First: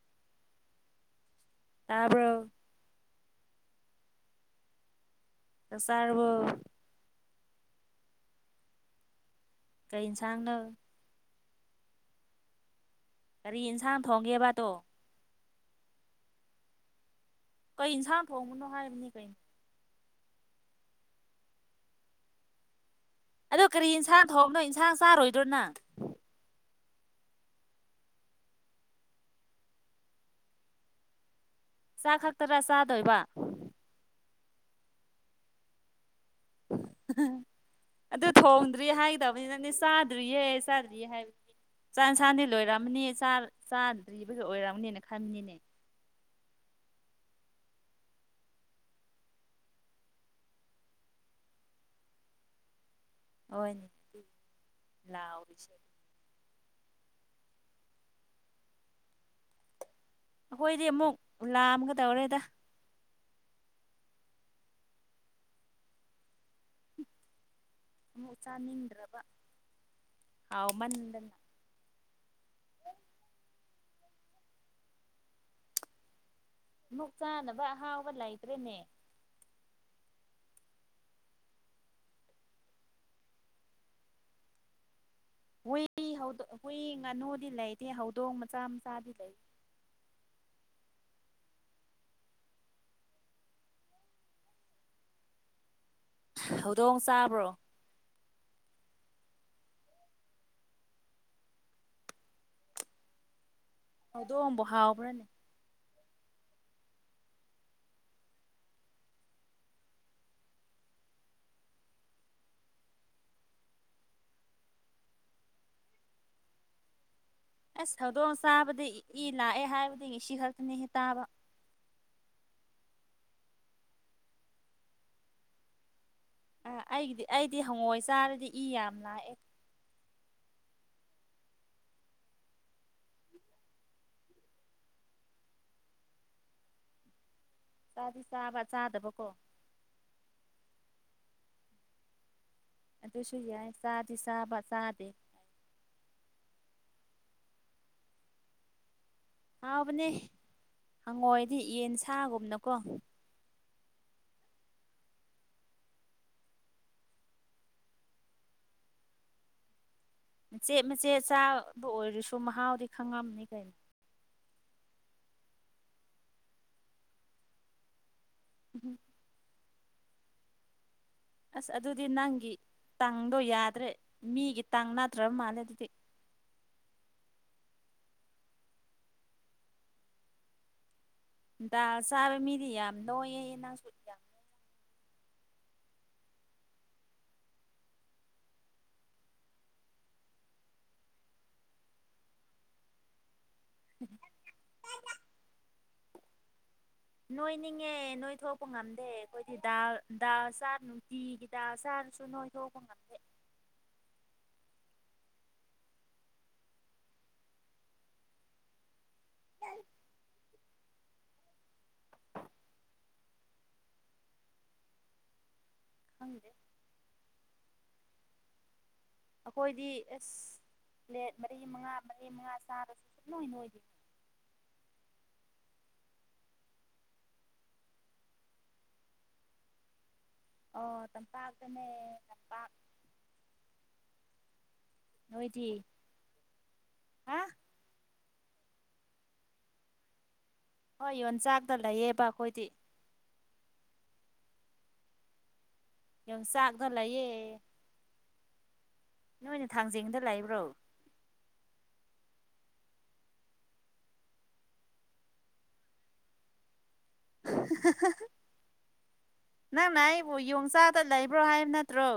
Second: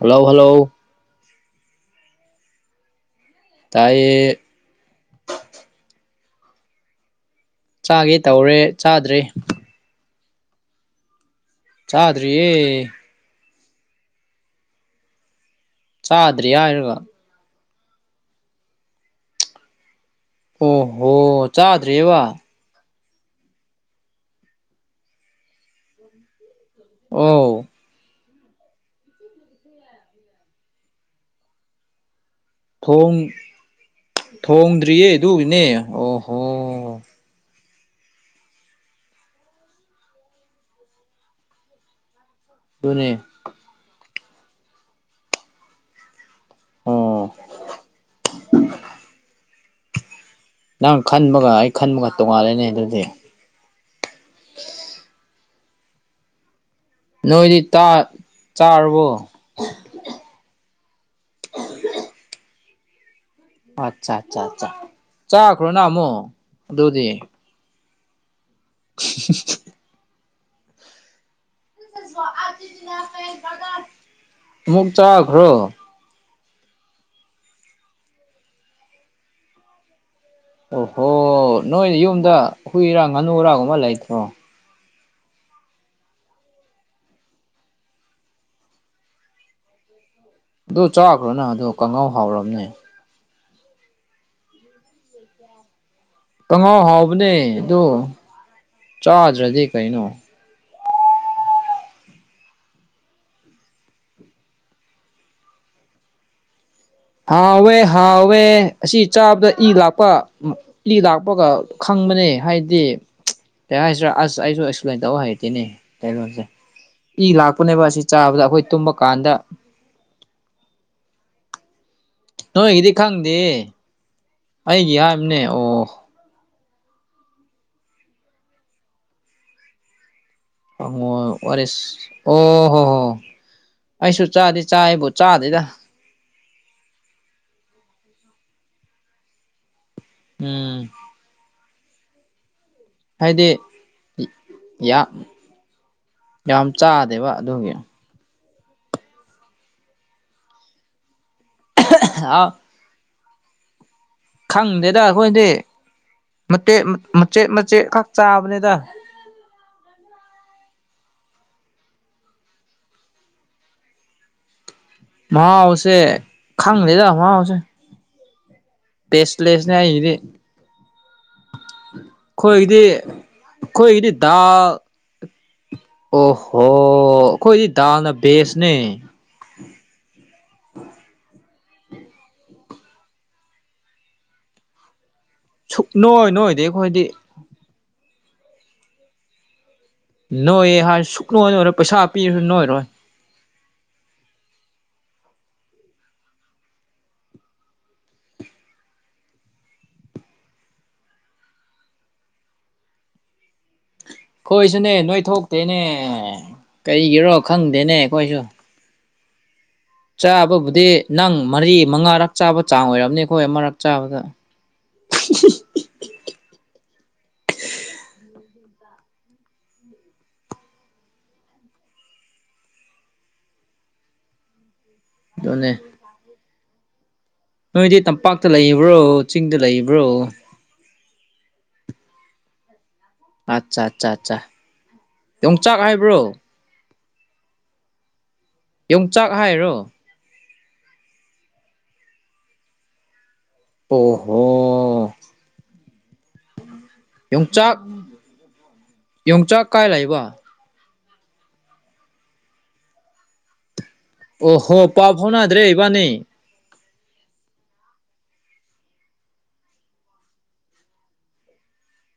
Hello hello ꯇꯥꯕꯣ ꯇꯥꯏꯌꯦ ꯁꯥꯥꯔꯕꯨ ꯆꯥꯒꯦ ꯇꯧꯔꯦ ꯆꯥꯗ꯭ꯔꯦ ꯀ ꯏꯟꯁꯥꯡꯅ ꯆꯥꯗ꯭ꯔꯤꯌꯦ ꯀꯔꯤ ꯌꯦꯟꯁꯥꯡ ꯊꯣꯡꯒꯦꯕꯇꯣ ꯆꯥꯗ꯭ꯔꯤ ꯍꯥꯏꯔꯒ ꯀꯩ ꯌꯦꯟꯁꯥꯡ ꯊꯣꯡꯕꯅꯣ ꯍꯥꯏꯕꯅꯤ ꯀꯩꯅꯣ ꯑꯣꯍꯣ ꯆꯥꯗ꯭ꯔꯦꯕ ꯑꯗꯨ ꯀꯔꯤ ꯌꯦꯟꯁꯥꯡ ꯊꯑꯅꯣ ꯏꯟꯁꯥꯡ ꯆꯥꯔꯣꯏꯗ꯭ꯔꯣꯅ ꯑꯣ ꯆꯥꯛ ꯈꯛꯇꯔ ꯊꯣꯡ ꯆꯥꯗꯣꯏꯕ ꯊꯣꯡꯗ꯭ꯔꯤꯌꯦ ꯑꯗꯨꯒꯤꯅꯦ ꯑꯣꯍꯣ ꯑꯗꯨ ꯊꯣꯡꯗ꯭ꯔꯤ ꯍꯥꯏꯒꯗꯕꯅꯤ ꯅꯪꯅꯦ ꯆꯥꯗ꯭ꯔꯤꯍꯦ ꯆꯥꯗ꯭ꯔꯤꯌꯦꯦ ꯍꯥꯏꯕꯅꯤ ꯆꯥꯛꯟꯁꯥꯗꯤ ꯂꯣꯏꯔꯝꯝꯅꯤ ꯑꯗꯨꯅꯦ ꯆꯥꯗ꯭ꯔꯤꯕꯒ ꯑꯣꯏꯔꯝꯅꯦꯅ ꯈꯟꯅꯤꯅꯦ ꯑꯣ ꯅꯪ ꯈꯟꯕꯒ ꯑꯩ ꯈꯟꯕꯒ ꯇꯣꯉꯥꯜꯂꯅꯦ ꯑꯗꯨꯗꯤ ꯍꯣꯏꯅꯦ ꯂꯥꯛꯏꯁꯦ ꯅꯣꯏꯗꯤ ꯆꯥꯔꯕꯣ ꯑꯩꯈꯣꯏꯗꯤ ꯑꯃꯨꯛ ꯂꯥꯑꯝꯒ ꯇꯧꯔꯦꯗ ꯑꯠꯆꯥ ꯑꯠꯆꯥ ꯑ ꯆꯥꯈ꯭ꯔꯣ ꯅ ꯑꯃꯨꯛ ꯑꯗꯨꯗꯤ ꯑꯃꯨꯛ ꯆꯥꯅꯤꯡꯗ꯭ꯔꯥꯕ ꯍꯥꯎꯃꯟꯗꯅ ꯃꯛ ꯆꯥꯛꯈ꯭ꯔꯣ ꯃꯨꯛ ꯆꯥꯅꯕ ꯑꯍꯥꯎꯕ ꯂꯩꯇ꯭ꯔꯦꯅꯦ ꯑꯣꯍꯣ ꯅꯣꯏꯅ ꯌꯨꯝꯗ ꯍꯨꯏꯔꯥ ꯉꯥꯅꯨꯨꯔꯥꯒꯨꯝꯕ ꯂꯩꯇ꯭ꯔꯣ ꯍꯨꯏ ꯍꯧ ꯍꯨꯏ ꯉꯥꯅꯨꯗꯤ ꯂꯩꯇꯦ ꯍꯧꯗꯣꯡ ꯃꯆꯥ ꯃꯆꯥꯗꯤ ꯂꯩꯇꯦ ꯑꯗꯨ ꯆꯥꯈ꯭ꯔꯣꯅ ꯑꯗꯨꯣ ꯀꯥꯡꯉꯧ ꯍꯥꯎꯔꯕꯅꯦ ꯊ ꯀ ꯇꯍꯥꯎ ꯍꯧꯗꯣꯡ ꯍꯥꯎꯕꯅꯦ ꯆꯥꯕ꯭ꯔꯣ ꯑꯗꯣ ꯆꯥꯗ꯭ꯔꯗꯤ ꯀꯩꯅꯣ ꯍꯧꯗꯣꯛꯑꯣꯡꯕ ꯍꯥꯎꯕ꯭ꯔꯅꯦ ꯍꯥꯎꯋꯦ ꯍꯥꯎꯥꯎꯋꯦ ꯑꯁꯤ ꯆꯥꯕꯗ ꯏ ꯂꯥꯛꯄ ꯏ ꯂꯥꯛꯄꯒ ꯈꯪꯕꯅꯦ ꯍꯥꯏꯗꯤ ꯀꯩ ꯍꯥꯏꯁꯤꯔꯥ ꯑꯁ ꯑꯩꯁꯨ ꯑꯦꯛꯁꯄ꯭ꯂꯦꯟ ꯇꯧ ꯍꯩꯇꯦꯅꯦ ꯀꯩꯅꯣꯁꯦ ꯏ ꯂ ꯑꯁ ꯍꯧꯧꯗꯣꯡ ꯆꯥꯕꯗꯤ ꯏ ꯂꯥꯛꯑꯦ ꯍꯥꯏꯕꯗꯤ ꯉꯁꯤ ꯈꯛꯇꯅꯤꯦ ꯇꯥꯕ ꯅꯣꯏꯒꯤꯗꯤ ꯈꯪꯗꯦ ꯑꯩꯒꯤ ꯍꯥꯏꯔꯤꯕꯅꯦ ꯑꯣ ꯑꯥ ꯑꯩꯒꯤꯗꯤ ꯑꯩꯗꯤ ꯍꯪꯉꯣꯏ ꯆꯥꯔꯗꯤ ꯏ ꯌꯥꯝ ꯂꯥꯛꯑꯦ ꯋꯥꯔꯤꯔꯁ ꯑꯣ ꯍꯣ ꯍꯣ ꯑꯩꯁꯨ ꯆꯥꯗꯤ ꯆꯥꯏꯕꯨ ꯆꯥꯗꯦꯗ ꯆꯥꯗꯤ ꯆꯥꯕ ꯆꯥꯗꯕ ꯀꯣ ꯎꯝ ꯑꯗꯨꯁꯨ ꯍꯥꯏꯗꯤ ꯌꯥꯏ ꯆꯥꯗꯤ ꯆꯥꯕ ꯌꯥꯝ ꯆꯥꯗꯦ ꯌꯥꯝ ꯆꯥꯗꯦꯕ ꯑꯗꯨꯒꯤ ꯍꯥꯎꯕꯅꯦ ꯍꯪꯉꯣꯏꯗꯤ ꯌꯦꯟ ꯁꯥꯒꯨꯝꯅꯀꯣ ꯈꯪꯗꯦꯗ ꯑꯩꯈꯣꯏꯗꯤ ꯃꯦꯠ ꯃꯆꯦꯠ ꯃꯆꯦꯠꯈꯛ ꯆꯥꯕꯅꯦꯗ ꯃꯆꯦꯠ ꯃꯆꯦꯠ ꯆꯥꯕ ꯑꯣꯏꯔꯁꯨ ꯃꯍꯥꯎꯗꯤ ꯈꯪꯉꯝꯅꯤ ꯀꯩꯅꯣ ꯃꯍꯥꯎꯁꯦ ꯈꯪꯗꯦꯗ ꯃꯍꯥꯎꯁꯦ ꯎꯝ ꯄꯦꯁꯂꯦꯁꯅꯦ ꯍꯥꯏꯁꯤꯗꯤ ꯑꯁ ꯑꯗꯨꯗꯤ ꯅꯪꯒꯤ ꯇꯪꯗꯣ ꯌꯥꯗ꯭ꯔꯦ ꯑꯩꯈꯣꯏꯒꯤꯗꯤ ꯃꯤꯒꯤ ꯗꯥꯜ ꯇꯪ ꯅꯠꯇ꯭ꯔ ꯃꯥꯜꯂꯦ ꯑꯗꯨꯗꯤ ꯑꯣꯍꯣ ꯑꯩꯈꯣꯏꯗꯤ ꯗꯥꯜꯅ ꯕꯦꯁꯅꯦ ꯗꯥꯜ ꯆꯥꯕ ꯃꯤꯗꯤ ꯌꯥꯝ ꯅꯣꯡꯌꯦꯌꯦ ꯅꯪꯁꯨ ꯌꯥꯝ ꯁꯨꯛ ꯅꯣꯏ ꯅꯣꯏꯗꯦ ꯑꯩꯈꯣꯏꯗꯤ ꯅꯣꯏꯌꯦ ꯍꯥꯏ ꯁꯨꯛꯅꯣꯏ ꯅꯣꯏꯔꯣꯏ ꯄꯩꯁꯥ ꯄꯤꯔꯁꯨ ꯅꯣꯏꯔꯣꯏ ꯎꯝ ꯅꯣꯏꯅꯤꯡꯉꯦ ꯅꯣꯏꯊꯣꯛꯄ ꯉꯝꯗꯦ ꯑꯩꯈꯣꯏꯗꯤ ꯗꯥꯜ ꯗꯥꯜ ꯆꯥ ꯅꯨꯡꯇꯤꯒꯤ ꯗꯥꯜ ꯆꯥꯔꯁꯨ ꯅꯣꯏ ꯂꯒꯨꯝ ꯈꯣꯏꯁꯨꯅꯦ ꯅꯣꯏꯊꯣꯛꯇꯦꯅꯦ ꯀꯔꯤꯒꯤꯔꯣ ꯈꯪꯗꯦꯅꯦ ꯑꯩꯈꯣꯏꯁꯨ ꯑꯝ ꯆꯥꯕꯕꯨꯗꯤ ꯅꯪ ꯃꯔꯤ ꯃꯉꯥꯔꯛ ꯆꯥꯕ ꯆꯥꯡ ꯑꯣꯏꯔꯝꯅꯤ ꯑꯩꯈꯣꯏ ꯑꯃꯔꯛ ꯆꯥꯕꯗ ꯈꯪꯗꯦ ꯑꯩꯈꯣꯏꯗꯤ ꯑꯦꯁ ꯄ꯭ꯂꯦꯠ ꯃꯔꯤ ꯃꯉꯥ ꯃꯔꯤ ꯃꯉꯥ ꯆꯥꯔꯁꯨ ꯁꯨꯛꯅꯣꯏ ꯅ ꯅꯣꯏꯗꯦ ꯗꯨꯅꯦ ꯅꯣꯏꯗꯤ ꯇꯝꯄꯥꯛꯇ ꯂꯩꯕ꯭ꯔꯣ ꯆꯤꯡꯗ ꯂꯩꯕ꯭ꯔꯣ ꯑꯣ ꯇꯝꯄꯥꯛꯇꯅꯦ ꯇꯝꯄꯥꯛ ꯑꯠꯆꯥ ꯑꯠꯆꯥ ꯑꯠꯆꯥ ꯅꯣꯏꯗꯤ ꯌꯣꯡꯆꯥꯛ ꯍꯥꯏꯕ꯭ꯔꯣ ꯍꯥ ꯌꯣꯡꯆꯥꯛ ꯍꯥꯏꯔꯣ ꯍꯣꯏ ꯌꯣꯟꯆꯥꯛꯇ ꯂꯩꯌꯦꯕ ꯑꯩꯈꯣꯏꯗꯤ ꯑꯣꯍꯣ ꯌꯣꯡꯆꯥꯛꯇꯣ ꯂꯩꯌꯦ ꯑ ꯅꯣꯏꯅ ꯊꯥꯡꯖꯤꯡꯗ ꯂꯩꯕ꯭ꯔꯣ ꯑꯣ ꯍꯣ ꯄꯥꯎ ꯐꯥꯎꯅꯗ꯭ꯔꯦ ꯏꯕꯥꯅꯤ [unintelligible] ꯅꯪꯅ ꯑꯩꯕꯨ ꯌꯣꯡꯆꯥꯛꯗ ꯂꯩꯕ꯭ꯔꯣ ꯍꯥꯏꯕ ꯅꯠꯇ꯭ꯔꯣ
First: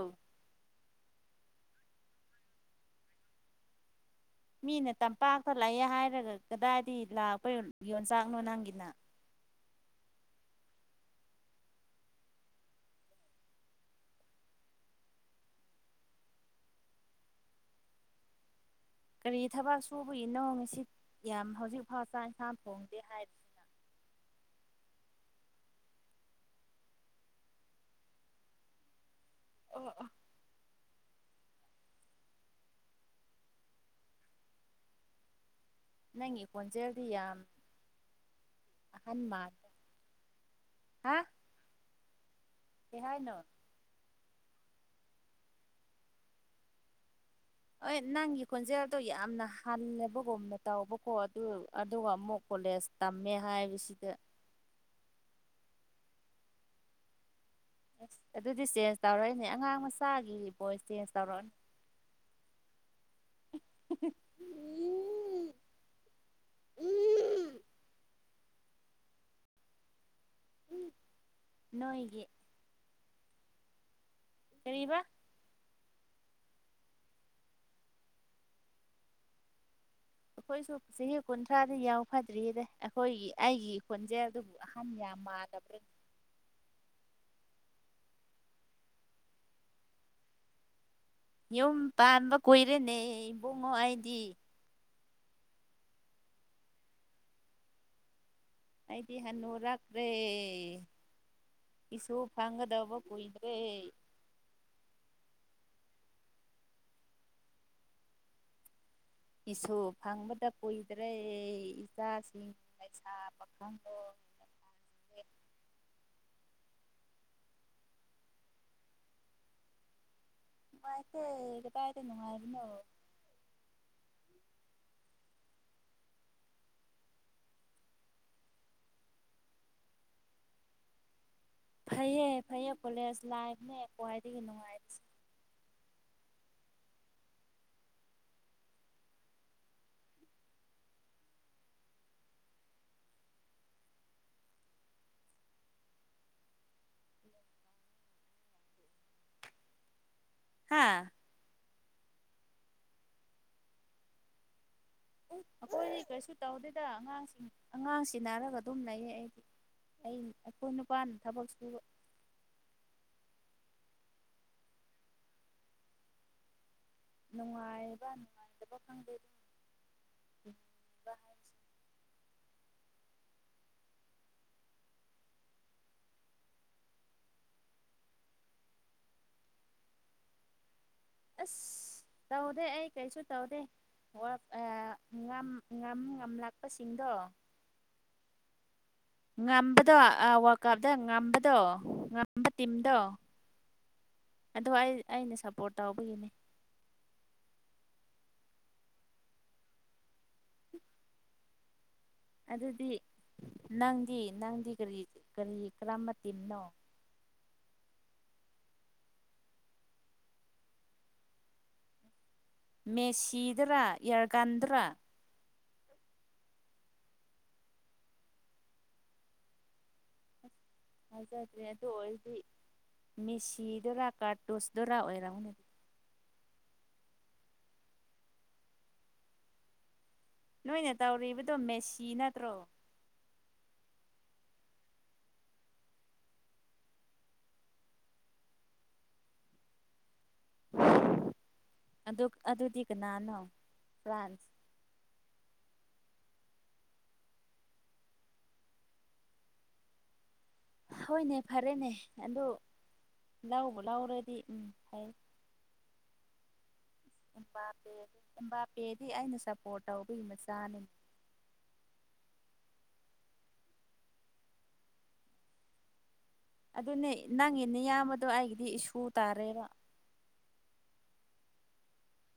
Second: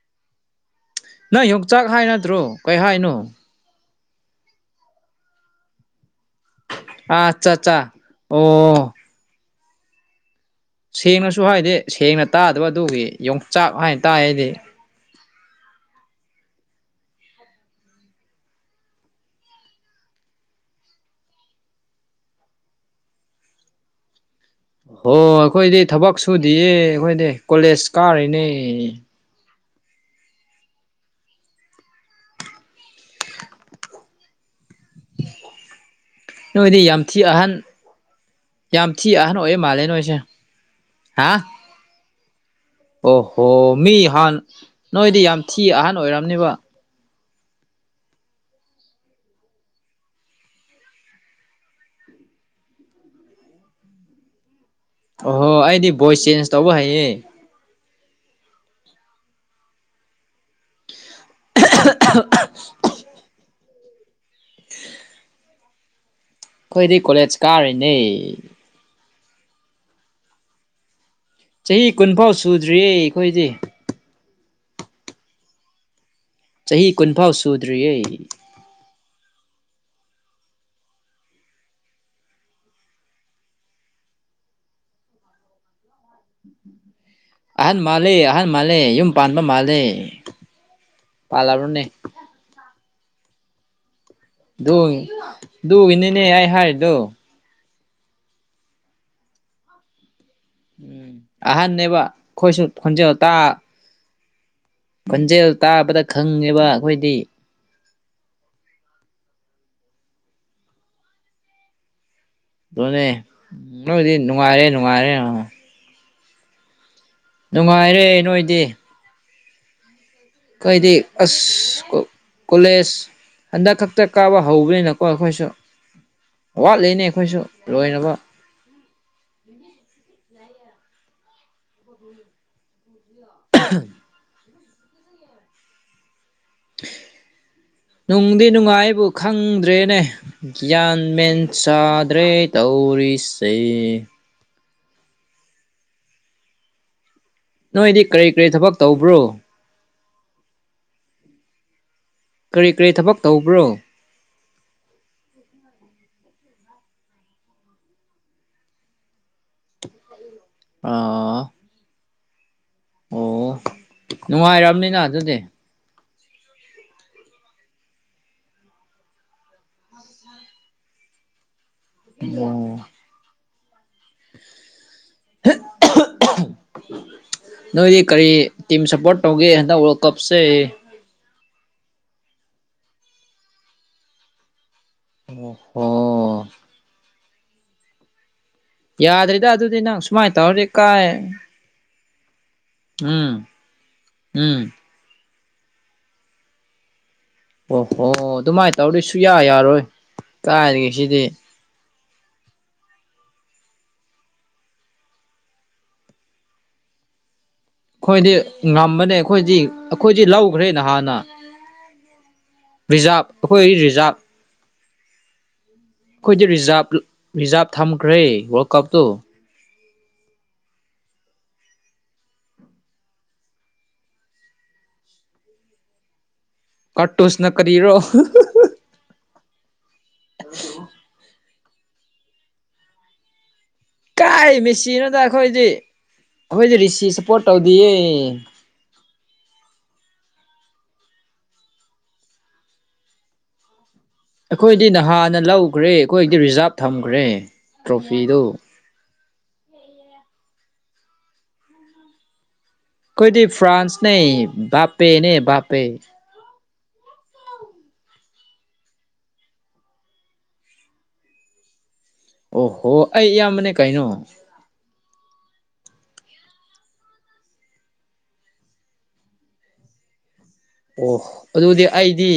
ꯅꯪ ꯌꯣꯡꯆꯥꯛ ꯍꯥꯏ ꯅꯠꯇ꯭ꯔꯣ ꯀꯩ ꯍꯥꯏꯅꯣ ꯃꯤꯅ ꯇꯝꯄꯥꯛꯇ ꯂꯥꯛꯑꯦ ꯍꯥꯏꯔꯒ ꯀꯗꯥꯏꯗ ꯂꯥꯛꯄ ꯑꯠꯆꯥ ꯑꯠꯆꯥ ꯌꯣꯟꯆꯥꯛꯅꯣ ꯅꯪꯒꯤꯅ ꯑꯣ ꯁꯦꯡꯅꯁꯨ ꯍꯥꯏꯗꯦ ꯁꯦꯡꯅ ꯇꯥꯗꯕ ꯑꯗꯨꯒꯤ ꯌꯣꯡꯆꯥꯛ ꯍꯥꯏꯅ ꯇꯥꯏꯗꯤ ꯀꯔꯤ ꯊꯕꯛ ꯁꯨꯕꯒꯤꯅꯣ ꯉꯁꯤ ꯌꯥꯝ ꯍꯧꯖꯤꯛꯐꯥꯎ ꯆꯥꯛ ꯏꯟꯁꯥꯡ ꯊꯣꯡꯗꯦ ꯍꯥꯏꯞ ꯑꯣ ꯑꯩꯈꯣꯏꯗꯤ ꯊꯕꯛ ꯁꯨꯗꯤꯌꯦ ꯑꯩꯈꯣꯏꯗꯤ ꯀꯣꯂꯦꯖ ꯀꯔꯤꯅꯦ꯫ ꯑꯥ ꯑꯥ [inaudible] ꯅꯪꯒꯤ ꯅꯣꯏꯗꯤ ꯈꯣꯟꯖꯦꯜꯗꯤ ꯊꯤ ꯌꯥꯝ ꯑꯍꯟ ꯌꯥꯝ ꯊꯤ ꯑꯍꯟ ꯑꯣꯏꯌꯦ ꯃꯥꯜꯂꯦ ꯅꯣꯏꯁꯦ ꯍꯥ ꯀꯩ ꯑꯣ ꯍꯥꯏꯅꯣ ꯍꯣ ꯃꯤ ꯍꯥꯟ ꯅꯣꯏꯗꯤ ꯌꯥꯝ ꯊꯤ ꯑꯍꯟ ꯑꯣꯏꯔꯝꯅꯤꯕ ꯍ ꯅꯪꯒꯤ ꯈꯣꯟꯖꯦꯜꯗꯣ ꯌꯥꯝꯅ ꯍꯟꯅꯕꯒꯨꯝꯅ ꯇꯥꯎꯕꯀꯣ ꯑꯗꯨ ꯑꯗꯨꯒ ꯑꯃꯨꯛ ꯀꯣꯂꯦꯖ ꯇꯝꯃꯦ ꯍꯥꯏꯕꯁꯤꯗ ꯑꯣꯍꯣ ꯑꯩꯗꯤ ꯚꯣꯏꯁ ꯆꯦꯟꯖ ꯇꯧꯕ ꯍꯩꯌꯦ ꯑꯁ ꯑꯗꯨꯗꯤ ꯆꯦꯟꯖ ꯇꯧꯔꯛꯑꯣꯅꯦ ꯑꯉꯥꯡ ꯃꯆꯥꯒꯤ ꯚꯣꯏꯁ ꯆꯦꯟꯖ ꯇꯧꯔꯛꯑꯣꯅꯦ ꯑꯗꯨ ꯑꯗꯨ ꯑꯩꯈꯣꯏꯗꯤ ꯀꯣꯂꯦꯖ ꯀꯥꯔꯤꯅꯦ ꯆꯍꯤ ꯅꯣꯏꯒꯤ ꯀꯨꯟꯐꯥꯎ ꯁꯨꯗ꯭ꯔꯤꯌꯦ ꯑꯩꯈꯣꯏꯗꯤ ꯀꯔꯤꯕ ꯆꯍꯤ ꯀꯨꯟꯐꯥꯎ ꯁꯨꯗ꯭ꯔꯤꯌꯦ ꯑꯩꯈꯣꯏꯁꯨ ꯆꯍꯤ ꯀꯨꯟꯊ꯭ꯔꯥꯗꯤ ꯌꯧꯐꯥꯠꯗ꯭ꯔꯤꯗ ꯑꯩꯈꯣꯏꯒꯤ ꯑꯩꯒꯤ ꯈꯣꯟꯖꯦꯜꯗꯨꯕꯨ ꯑꯍꯟ ꯌꯥꯝ ꯃꯥꯗꯕ꯭ꯔ ꯑꯍꯟ ꯃꯥꯜꯂꯦ ꯑꯍꯟ ꯃꯥꯜꯂꯦ ꯌꯨꯝ ꯄꯥꯟꯕ ꯃꯥꯜꯂꯦ ꯌꯨꯝ ꯄꯥꯜꯂꯕ꯭ꯔꯅꯦ ꯄꯥꯟꯕ ꯀꯨꯏꯔꯦꯅꯦ ꯏꯕꯨꯡꯉꯣ ꯑꯩꯗꯤ ꯗꯨ ꯗꯨꯒꯤꯅꯤꯅꯦ ꯑꯩ ꯍꯥꯏꯗꯨ ꯑꯩꯗꯤ ꯍꯥꯟꯅꯨꯔꯛꯂꯦ ꯎꯝ ꯑꯍꯟꯅꯦꯕ ꯏꯁꯨ ꯑꯩꯈꯣꯏꯁꯨ ꯐꯪꯒꯗꯕ ꯈꯣꯟꯖꯦꯜ ꯇꯥ ꯀꯨꯏꯗ꯭ꯔꯦ ꯈꯣꯟꯖꯦꯜ ꯇꯥꯕꯗ ꯈꯪꯉꯦꯕ ꯑꯩꯈꯣꯏꯗꯤ ꯏꯁꯨ ꯐꯪꯕꯗ ꯀꯨꯏꯗ꯭ꯔꯦ ꯏꯆꯥꯁꯤꯡ ꯑꯗꯨꯣꯅꯦ ꯂꯩꯁꯥ ꯄꯥꯈꯪꯗꯣ ꯅꯗꯤ ꯅꯨꯡꯉꯥꯏꯔꯦ ꯅꯨꯡꯉꯥꯏꯔꯦ ꯅꯨꯡꯉꯥꯏꯔꯦ ꯅꯣꯏꯗꯤ ꯀꯣꯏꯗꯤ ꯅꯨꯡꯉꯥꯏꯇꯦ ꯑꯁ ꯀꯗꯥꯏꯗ ꯅꯨꯡꯉꯥꯏꯕꯅꯣ ꯀꯣꯂꯦꯖ ꯍꯟꯗꯛ ꯈꯛꯇ ꯀꯥꯕ ꯍꯧꯕꯅꯤꯅꯀꯣ ꯑꯩꯈꯣꯏꯁꯨ ꯋꯥꯠꯂꯤꯅꯦ ꯑꯩꯈꯣꯏꯁꯨ ꯂꯣꯏꯅꯕ ꯐꯩꯑꯌꯦ ꯐꯩꯌꯦ ꯀꯣꯂꯦꯖ ꯂꯥꯏꯐꯅꯦ ꯈ꯭ꯋꯥꯏꯗꯒꯤ ꯅꯨꯡꯉꯥꯏꯖꯦ [unintelligible] ꯅꯨꯡꯗꯤ ꯅꯨꯡꯉꯥꯏꯕꯨ ꯈꯪꯗ꯭ꯔꯦꯅꯦ ꯒ꯭ꯌꯥꯟ ꯃꯦꯟ ꯆꯥꯗ꯭ꯔꯦ ꯇꯧꯔꯤꯁꯦ ꯅꯣꯏꯗꯤ ꯀꯔꯤ ꯀꯔꯤ ꯊꯕꯛ ꯇꯧꯕ꯭ꯔꯣ ꯍꯥꯥ ꯀꯔꯤ ꯀꯔꯤ ꯊꯕꯛ ꯇꯧꯕ꯭ꯔꯣ ꯎ ꯑꯩꯈꯣꯏ ꯔꯤꯀ꯭ꯋꯦꯁꯁꯨ ꯇꯧꯗꯣꯏꯗ ꯑꯉꯥꯡꯁꯤꯡ ꯑꯉꯥꯡꯁꯤ ꯅꯥꯔꯒ ꯑꯗꯨꯝ ꯂꯩꯌꯦ ꯑꯩꯗꯤ ꯑ ꯑꯩꯈꯣꯏ ꯅꯨꯄꯥꯅ ꯑꯥ ꯊꯕꯛꯁꯨ ꯑꯣ ꯅꯨꯡꯉꯥꯏꯝꯅꯤꯅ ꯑꯗꯨꯗꯤ ꯅꯨꯡꯉꯥꯏꯕ ꯅꯨꯡꯉꯥꯏꯇꯕ ꯐꯪꯗꯣꯏꯔꯤ ꯑꯣ [inaudible] ꯅꯣꯏꯗꯤ ꯀꯔꯤ ꯇꯤꯝ ꯁꯞꯄꯣꯔꯠ ꯇꯧꯒꯦ ꯍꯟꯗꯛ ꯋꯥꯔꯜ ꯀꯞꯁꯦ ꯑꯁ ꯇꯧꯗꯦ ꯑꯩ ꯀꯩꯁꯨ ꯇꯧꯗꯦ ꯝ ꯑꯣ ꯉꯝꯂꯥꯛꯄꯁꯤꯡꯗꯣ ꯌꯥꯗ꯭ꯔꯦꯗ ꯑꯗꯨꯗꯤ ꯉꯝꯕꯗꯣ ꯅꯪ ꯁꯨꯃꯥꯏꯅ ꯋꯥꯔꯜ ꯇꯧꯔꯗꯤ ꯀꯞꯇ ꯀꯥꯏ ꯉꯝꯕꯗꯣ ꯉꯝꯕ ꯇꯤꯝꯗꯣ ꯎꯝ ꯎꯝ ꯑꯗꯣ ꯑꯩ ꯑꯩꯅ ꯁꯞꯄꯣꯔꯠ ꯇꯧꯕꯒꯤꯅꯤ ꯑꯣ ꯍꯣ ꯑꯗꯨꯃꯥꯏꯅ ꯇꯧꯔꯗꯤ ꯁꯨꯡꯌꯥ ꯌꯥꯔꯣꯏ ꯀꯥꯏꯒꯁꯤꯗꯤ ꯑꯗꯨꯗꯤ ꯅꯪꯗꯤ ꯅꯪꯗꯤꯔꯤ ꯀꯔꯤ ꯀꯔ ꯃꯇꯤꯅꯣ ꯑꯩꯈꯣꯏꯗꯤ ꯉꯝꯕꯅꯦ ꯑꯩꯈꯣꯏꯗꯤ ꯑꯩꯈꯣꯏꯗꯤ ꯂꯧꯈ꯭ꯔꯦꯅ ꯍꯥꯟꯅ ꯔꯤꯖꯥꯚ ꯑꯩꯈꯣꯏ ꯔꯤꯖꯥꯚ ꯀꯟꯗ꯭ꯔꯥ ꯑꯩꯈꯣꯏꯗꯤ ꯔꯤꯖꯥ ꯔꯤꯖꯥꯕ ꯊꯝꯈ꯭ꯔꯦ ꯋꯥꯔꯜ ꯀꯞꯇꯣ ꯍꯥꯏꯖꯗ꯭ꯔꯦ ꯑꯗꯨ ꯑꯣꯏꯔꯗꯤ ꯃꯦꯁꯤꯗꯣꯔꯥ ꯀꯥꯔꯇꯣꯁꯇꯣꯔꯥ ꯑꯣꯏꯔꯝꯅꯦ ꯀ ꯇꯨꯁꯅ ꯀꯔꯤꯔꯣ ꯅꯣꯏꯅ ꯇꯧꯔꯤꯕꯗꯣ ꯃꯦꯁꯤ ꯅꯠꯇ꯭ꯔꯣ ꯀꯥꯏ ꯃꯦꯁꯤꯅꯗ ꯑꯩꯈꯣꯏꯗꯤ ꯑꯩꯈꯣꯏꯗꯤ ꯔꯤꯁꯤ ꯁꯞꯄꯣꯔꯠ ꯇꯧꯗꯌꯦ ꯑꯗꯨ ꯑꯗꯨꯗꯤ ꯀꯅꯥꯅꯣ ꯐ꯭ꯔꯥꯟ ꯑꯩꯈꯣꯏꯗꯤ ꯅꯍꯥꯟꯅ ꯂꯧꯈ꯭ꯔꯦ ꯑꯩꯈꯣꯏꯗꯤ ꯔꯤꯖꯥꯕ ꯊꯝꯈ꯭ꯔꯦ ꯇ꯭ꯔꯣꯐꯤꯗꯨ ꯍꯣꯏꯅꯦ ꯐꯔꯦꯅꯦ ꯑꯗꯣ ꯀꯣꯏꯗꯤ ꯐ꯭ꯔꯥꯟꯁꯅꯦ ꯐꯩ ꯕꯥꯄꯦꯅꯦ ꯕꯥꯄꯦ ꯏꯄ ꯏꯕꯥꯄꯦꯗꯤ ꯑꯩꯅ ꯁꯞꯄꯣꯔꯠ ꯇꯧꯕꯒꯤ ꯃꯆꯥꯅꯤ ꯑꯣꯍꯣ ꯑꯩ ꯏꯌꯥꯝꯕꯅꯦ ꯀꯩꯅꯣ ꯑꯗꯨꯅꯦ ꯅꯪ ꯏꯅꯦ ꯌꯥꯝꯕꯗꯣ ꯑꯩꯒꯤꯗꯤ ꯏꯁꯨ ꯇꯥꯔꯦꯕ ꯑꯣ ꯑꯗꯨꯗꯤ ꯑꯩꯗꯤ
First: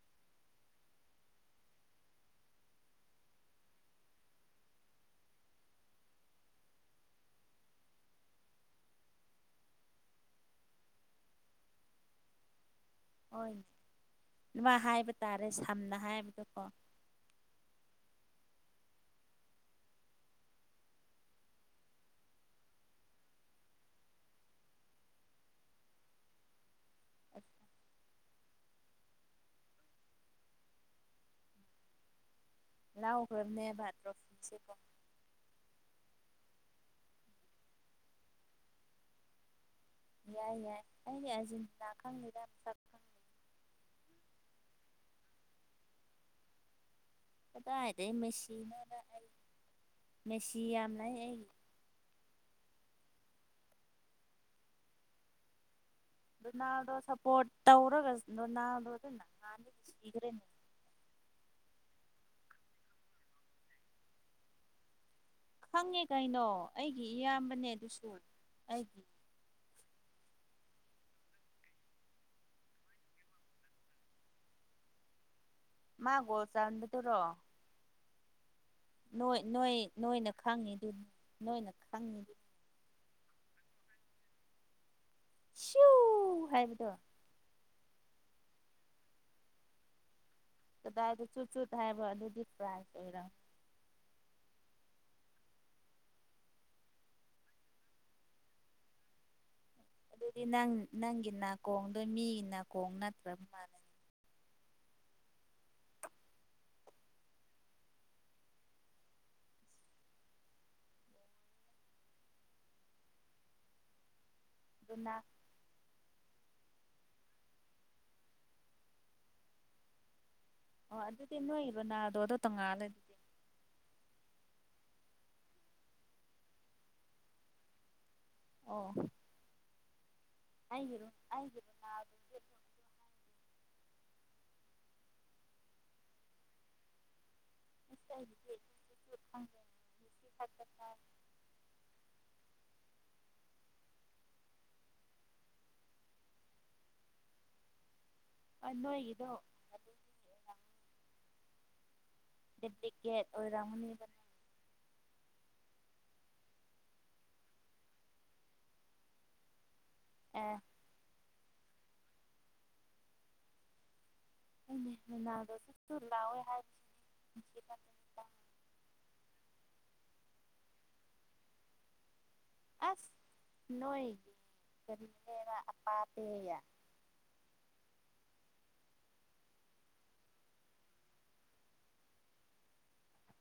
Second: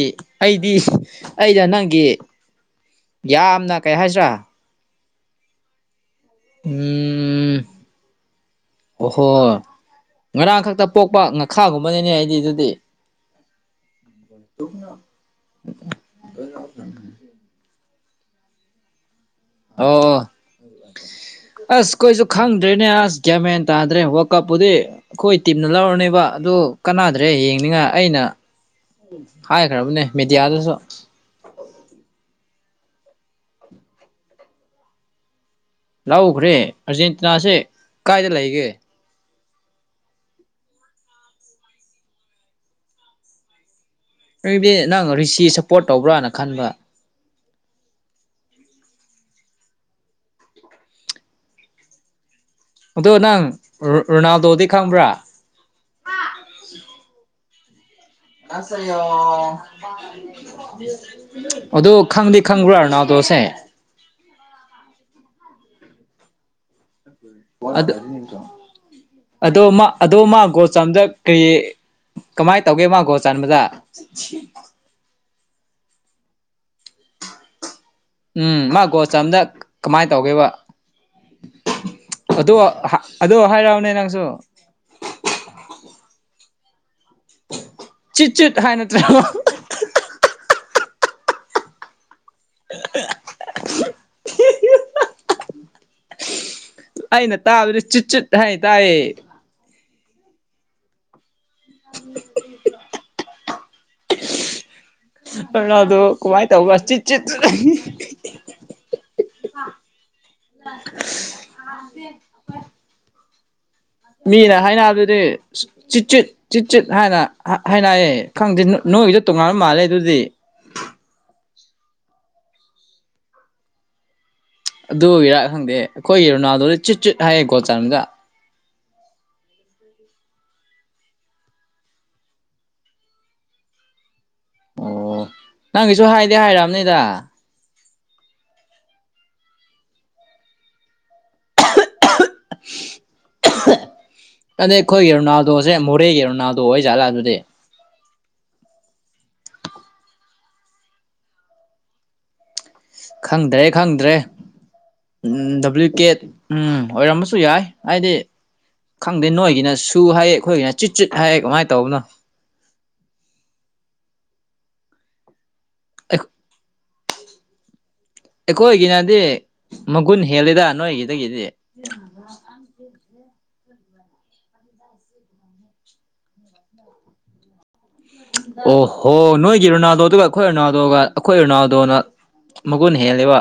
ꯑꯩꯗꯤ ꯑꯩꯗ ꯅꯪꯒꯤ ꯌꯥꯝꯅ ꯀꯩ ꯍꯥꯏꯁꯤ꯭ꯔꯥ ꯎꯝ ꯑꯣꯍꯣ ꯉꯔꯥꯡ ꯈꯛꯇ ꯄꯣꯛꯄ ꯉꯥꯈꯥꯒꯨꯝꯕꯅꯅꯦ ꯑꯩꯗꯤ ꯑꯗꯨꯗꯤ ꯍꯣꯏꯅꯦ ꯑꯗꯨꯃ ꯍꯥꯏꯕ ꯇꯥꯔꯦ ꯁꯝꯅ ꯍꯥꯏꯕꯗꯣꯀꯣ ꯑꯣ ꯑꯣ ꯑꯁ ꯀꯣꯏꯁꯨ ꯈꯪꯗ꯭ꯔꯦꯅꯦ ꯑꯁ ꯒꯌꯥꯃꯦꯟ ꯇꯥꯗ꯭ꯔꯦ ꯋꯥꯔꯜ ꯀꯞꯄꯨꯗꯤ ꯑꯩꯈꯣꯏ ꯇꯤꯝꯅ ꯂꯧꯔꯅꯦꯕ ꯑꯗꯣ ꯀꯅꯥꯗ꯭ꯔꯦ ꯌꯦꯡꯅꯤꯡꯉꯥꯏ ꯑꯩꯅ ꯍꯥꯏꯈ꯭ꯔꯕꯅꯦ ꯃꯦꯗꯤꯌꯥꯗꯁꯨ ꯂꯥꯎ ꯍꯔꯅꯦꯕꯚꯗ꯭ꯔꯣ ꯐꯟꯁꯤꯀꯣ [unintelligible] ꯂꯧꯈ꯭ꯔꯦ ꯑꯔꯖꯦꯟꯇꯤꯅꯥꯁꯦ ꯀꯥꯏꯗ ꯂꯩꯒꯦ ꯌꯥꯏ ꯌꯥꯏ ꯑꯩꯗꯤ ꯑꯥꯔꯖꯦꯟꯇꯤꯅꯥ ꯈꯪꯉꯦꯗ ꯑꯩꯗꯤ ꯅꯪ ꯔꯤꯁꯤ ꯁꯞꯄꯣꯠ ꯇꯧꯕ꯭ꯔꯥꯅ ꯈꯟꯕ ꯀꯗꯥꯏꯗꯩ ꯃꯦꯁꯤꯅꫭꯗ ꯑꯩ ꯃꯦꯁꯤ ꯌꯥꯝ ꯂꯩ ꯑꯩꯒꯤ ꯑꯗꯣ ꯅꯪ ꯔꫭ ꯔꯣꯅꯥꯜꯗꯣꯗꯤ ꯈꯪꯕ꯭ꯔꯥ ꯂꯣꯅꯥꯜꯗꯣ ꯁꯞꯄꯣꯔꯠ ꯇꯧꯔꯒ ꯂꯣꯅꯥꯜꯗꯣꯗꯤ ꯅꯍꯥꯟꯗꯒꯤ ꯁꯤꯈ꯭ꯔꯦꯅꯦ ꯑꯗꯨ ꯈꯪꯗꯤ ꯈꯪꯕ꯭ꯔꯥ ꯔꫭꯅꯥꯜꯗꯣꯁꯦ ꯈꯪꯉꯦ ꯀꯩꯅꯣ ꯑꯩꯒꯤ ꯏꯌꯥꯝꯕꯅꯦ ꯑꯗꯨ ꯑꯗꯨꯁꯨ ꯑꯩꯒꯤ ꯑꯗꯣ ꯃꯥ ꯑꯗꯣ ꯃꯥ ꯒꯣꯜ ꯆꯟꯕꯗ ꯀꯩ ꯀꯃꯥꯏ ꯇꯧꯒꯦ ꯃꯥꯒꫭꯜ ꯆꯟꯕꯗꯥ ꯃꯥ ꯒꯣꯜ ꯆꯟꯕꯗꯨꯔꯣ ꯎꯝ ꯃꯥ ꯒꯣꯜ ꯅꯣꯏ ꯆꯟꯕꯗ ꯅꯣꯏ ꯀꯃꯥꯏ ꯅꯣꯏꯅ ꯇꯧꯒꯦꯕ ꯈꯪꯉꯤꯗꯨꯅꯤ ꯅꯣꯏꯅ ꯈꯪꯉꯤꯗꯨ ꯑꯗꯣ ꯑꯗꯨ ꯍꯥꯏꯔꯧꯅꯦ ꯅꯪꯁꯨ ꯁꯨ ꯍꯥꯏꯕꯗꯣ ꯆꯨꯠ ꯆꯨꯠ ꯍꯥꯏ ꯅꯠꯇ꯭ꯔꯕ ꯗꯥꯏꯗ ꯆꯨꯠꯆꯨꯠ ꯍꯥꯏꯕ ꯑꯗꯨꯗꯤ ꯄ꯭ꯔꯥꯏ ꯑꯣꯏꯔ ꯑꯩꯅ ꯇꯥꯕꯗꯤ ꯆꯨꯠ ꯆꯨꯠ ꯍꯥꯏ ꯇꯥꯏꯌꯦ ꯑꯗꯨꯗꯤ ꯅꯪ ꯅꯪꯒꯤ ꯅꯥꯀꯣꯡꯗꯣ ꯃꯤꯒꯤ ꯅꯥꯀꯣꯡ ꯅꯠꯇ꯭ꯔꯕ ꯃꯥꯥꯜꯂꯦ ꯔꫭꯅꯥꯜꯗꯣ ꯀꯃꯥꯏ ꯇꯧꯕ ꯆꯨꯠ ꯆꯨꯠ [unintelligible] [unintelligible] ꯃꯤꯅ ꯔꯣꯅꯥ ꯍꯥꯏꯅꯕꯗꯗꯤ ꯆꯨꯠꯆꯨꯠ ꯆꯨꯠꯆꯨꯠ ꯍꯥꯏꯅ ꯍꯥꯏꯅꯩꯌꯦ ꯈꯪꯗꯦ ꯅꯣꯏꯒꯤꯗꫭ ꯇꯣꯉꯥꯟꯕ ꯃꯥꯜꯂꯦ ꯑꯗꯨꯗꯤ ꯑꯣ ꯑꯗꯨꯗꯤ ꯅꯣꯏ ꯔꫭꯅꯥꯜꯗꯣꯗꯣ ꯇꯣꯡꯉꯥꯜꯂꯦ ꯑꯗꯨꯒꯤꯔꯥ ꯈꯪꯗꯦ ꯑꯩꯈꯣꯏꯒꯤ ꯔꫭꯅꯥꯜꯗꯣꯗ ꯆꯨꯠ ꯆꯨꯠ ꯍꯥꯏꯌꯦ ꯒꫭꯜ ꯆꯟꯕꯗ ꯑꯣ [inaudible] ꯍꯥꯏꯔꯣ ꯍꯥꯏꯔꯣ ꯅ [unintelligible] ꯑꯣ ꯅꯪꯒꯤꯁꯨ ꯍꯥꯏꯗꯤ ꯍꯥꯏꯔꯝꯅꯤꯗ [unintelligible] ꯑꯍꯨ ꯑꯗꯤ ꯑꯩꯈꯣꯏꯒꯤ ꯔꯣꯅꯥꯜꯗꯣꯁꯦ ꯃꯣꯔꯦꯒꯤ ꯔꯣꯅꯥꯜꯗꯣ ꯑꯣꯏꯖꯥꯠꯂ ꯑꯗꯨꯗꯤ ꯑ ꯅꯣꯏꯒꯤꯗꫭ ꯗꯨꯄ꯭ꯂꯤꯀꯦꯠ ꯈꯪꯗ꯭ꯔꯦ ꯑꯣꯏꯔꯝꯒꯅꯤꯕ ꯈꯪꯗ꯭ꯔꯦ ꯎꯝ ꯗꯨꯞꯕ꯭ꯂꯤ ꯀꯦꯠ ꯎꯝ ꯑꯣꯏꯔꯝꯃꯁꯨ ꯌꯥꯏ ꯍꯥꯏꯗꯤ ꯈꯪꯗꯦ ꯅꯣꯏꯒꯤꯅ ꯁꯨ ꯍꯥꯏꯌꯦ ꯑꯦ ꯑꯩꯈꯣꯏꯒꯤꯅ ꯆꯨ ꯆꯨꯠ ꯍꯥꯏꯌꯦ ꯀꯃꯥꯏ ꯇꯧꯕꯅꯣ ꯑꯩꯅꯦ ꯔꫭꯅꯥꯜꯗꫭ ꯆꯨꯠ ꯆꯨꯠ ꯂꯥꯎꯋꯦ ꯍꯥꯏ ꯑꯩꯈꯣꯏꯒꯤꯅꯗꯤ ꯃꯒꯨꯟ ꯍꯦꯜꯂꯤꯗ ꯅꯣꯏꯒꯤꯗꯒꯤꯗꯤ ꯑꯣ [unintelligible] ꯑꯁ ꯅꯣꯏꯒꯤ ꯀꯔꯤ ꯂꯦꯔꯥ ꯑꯄꯥꯄꯦꯌꯦ ꯑꯣꯍꯣ ꯅꯣꯏꯒꯤ ꯔꯣꯅꯥꯜꯗꯣꯗꯨꯒ ꯑꯩꯈꯣꯏ ꯔꯣꯅꯥꯜꯗꯣꯒ ꯑꯩꯈꯣꯏ ꯔꯣꯅꯥꯜꯗꯣꯅ ꯃꯒꯨꯟ ꯍꯦꯜꯂꯦꯕ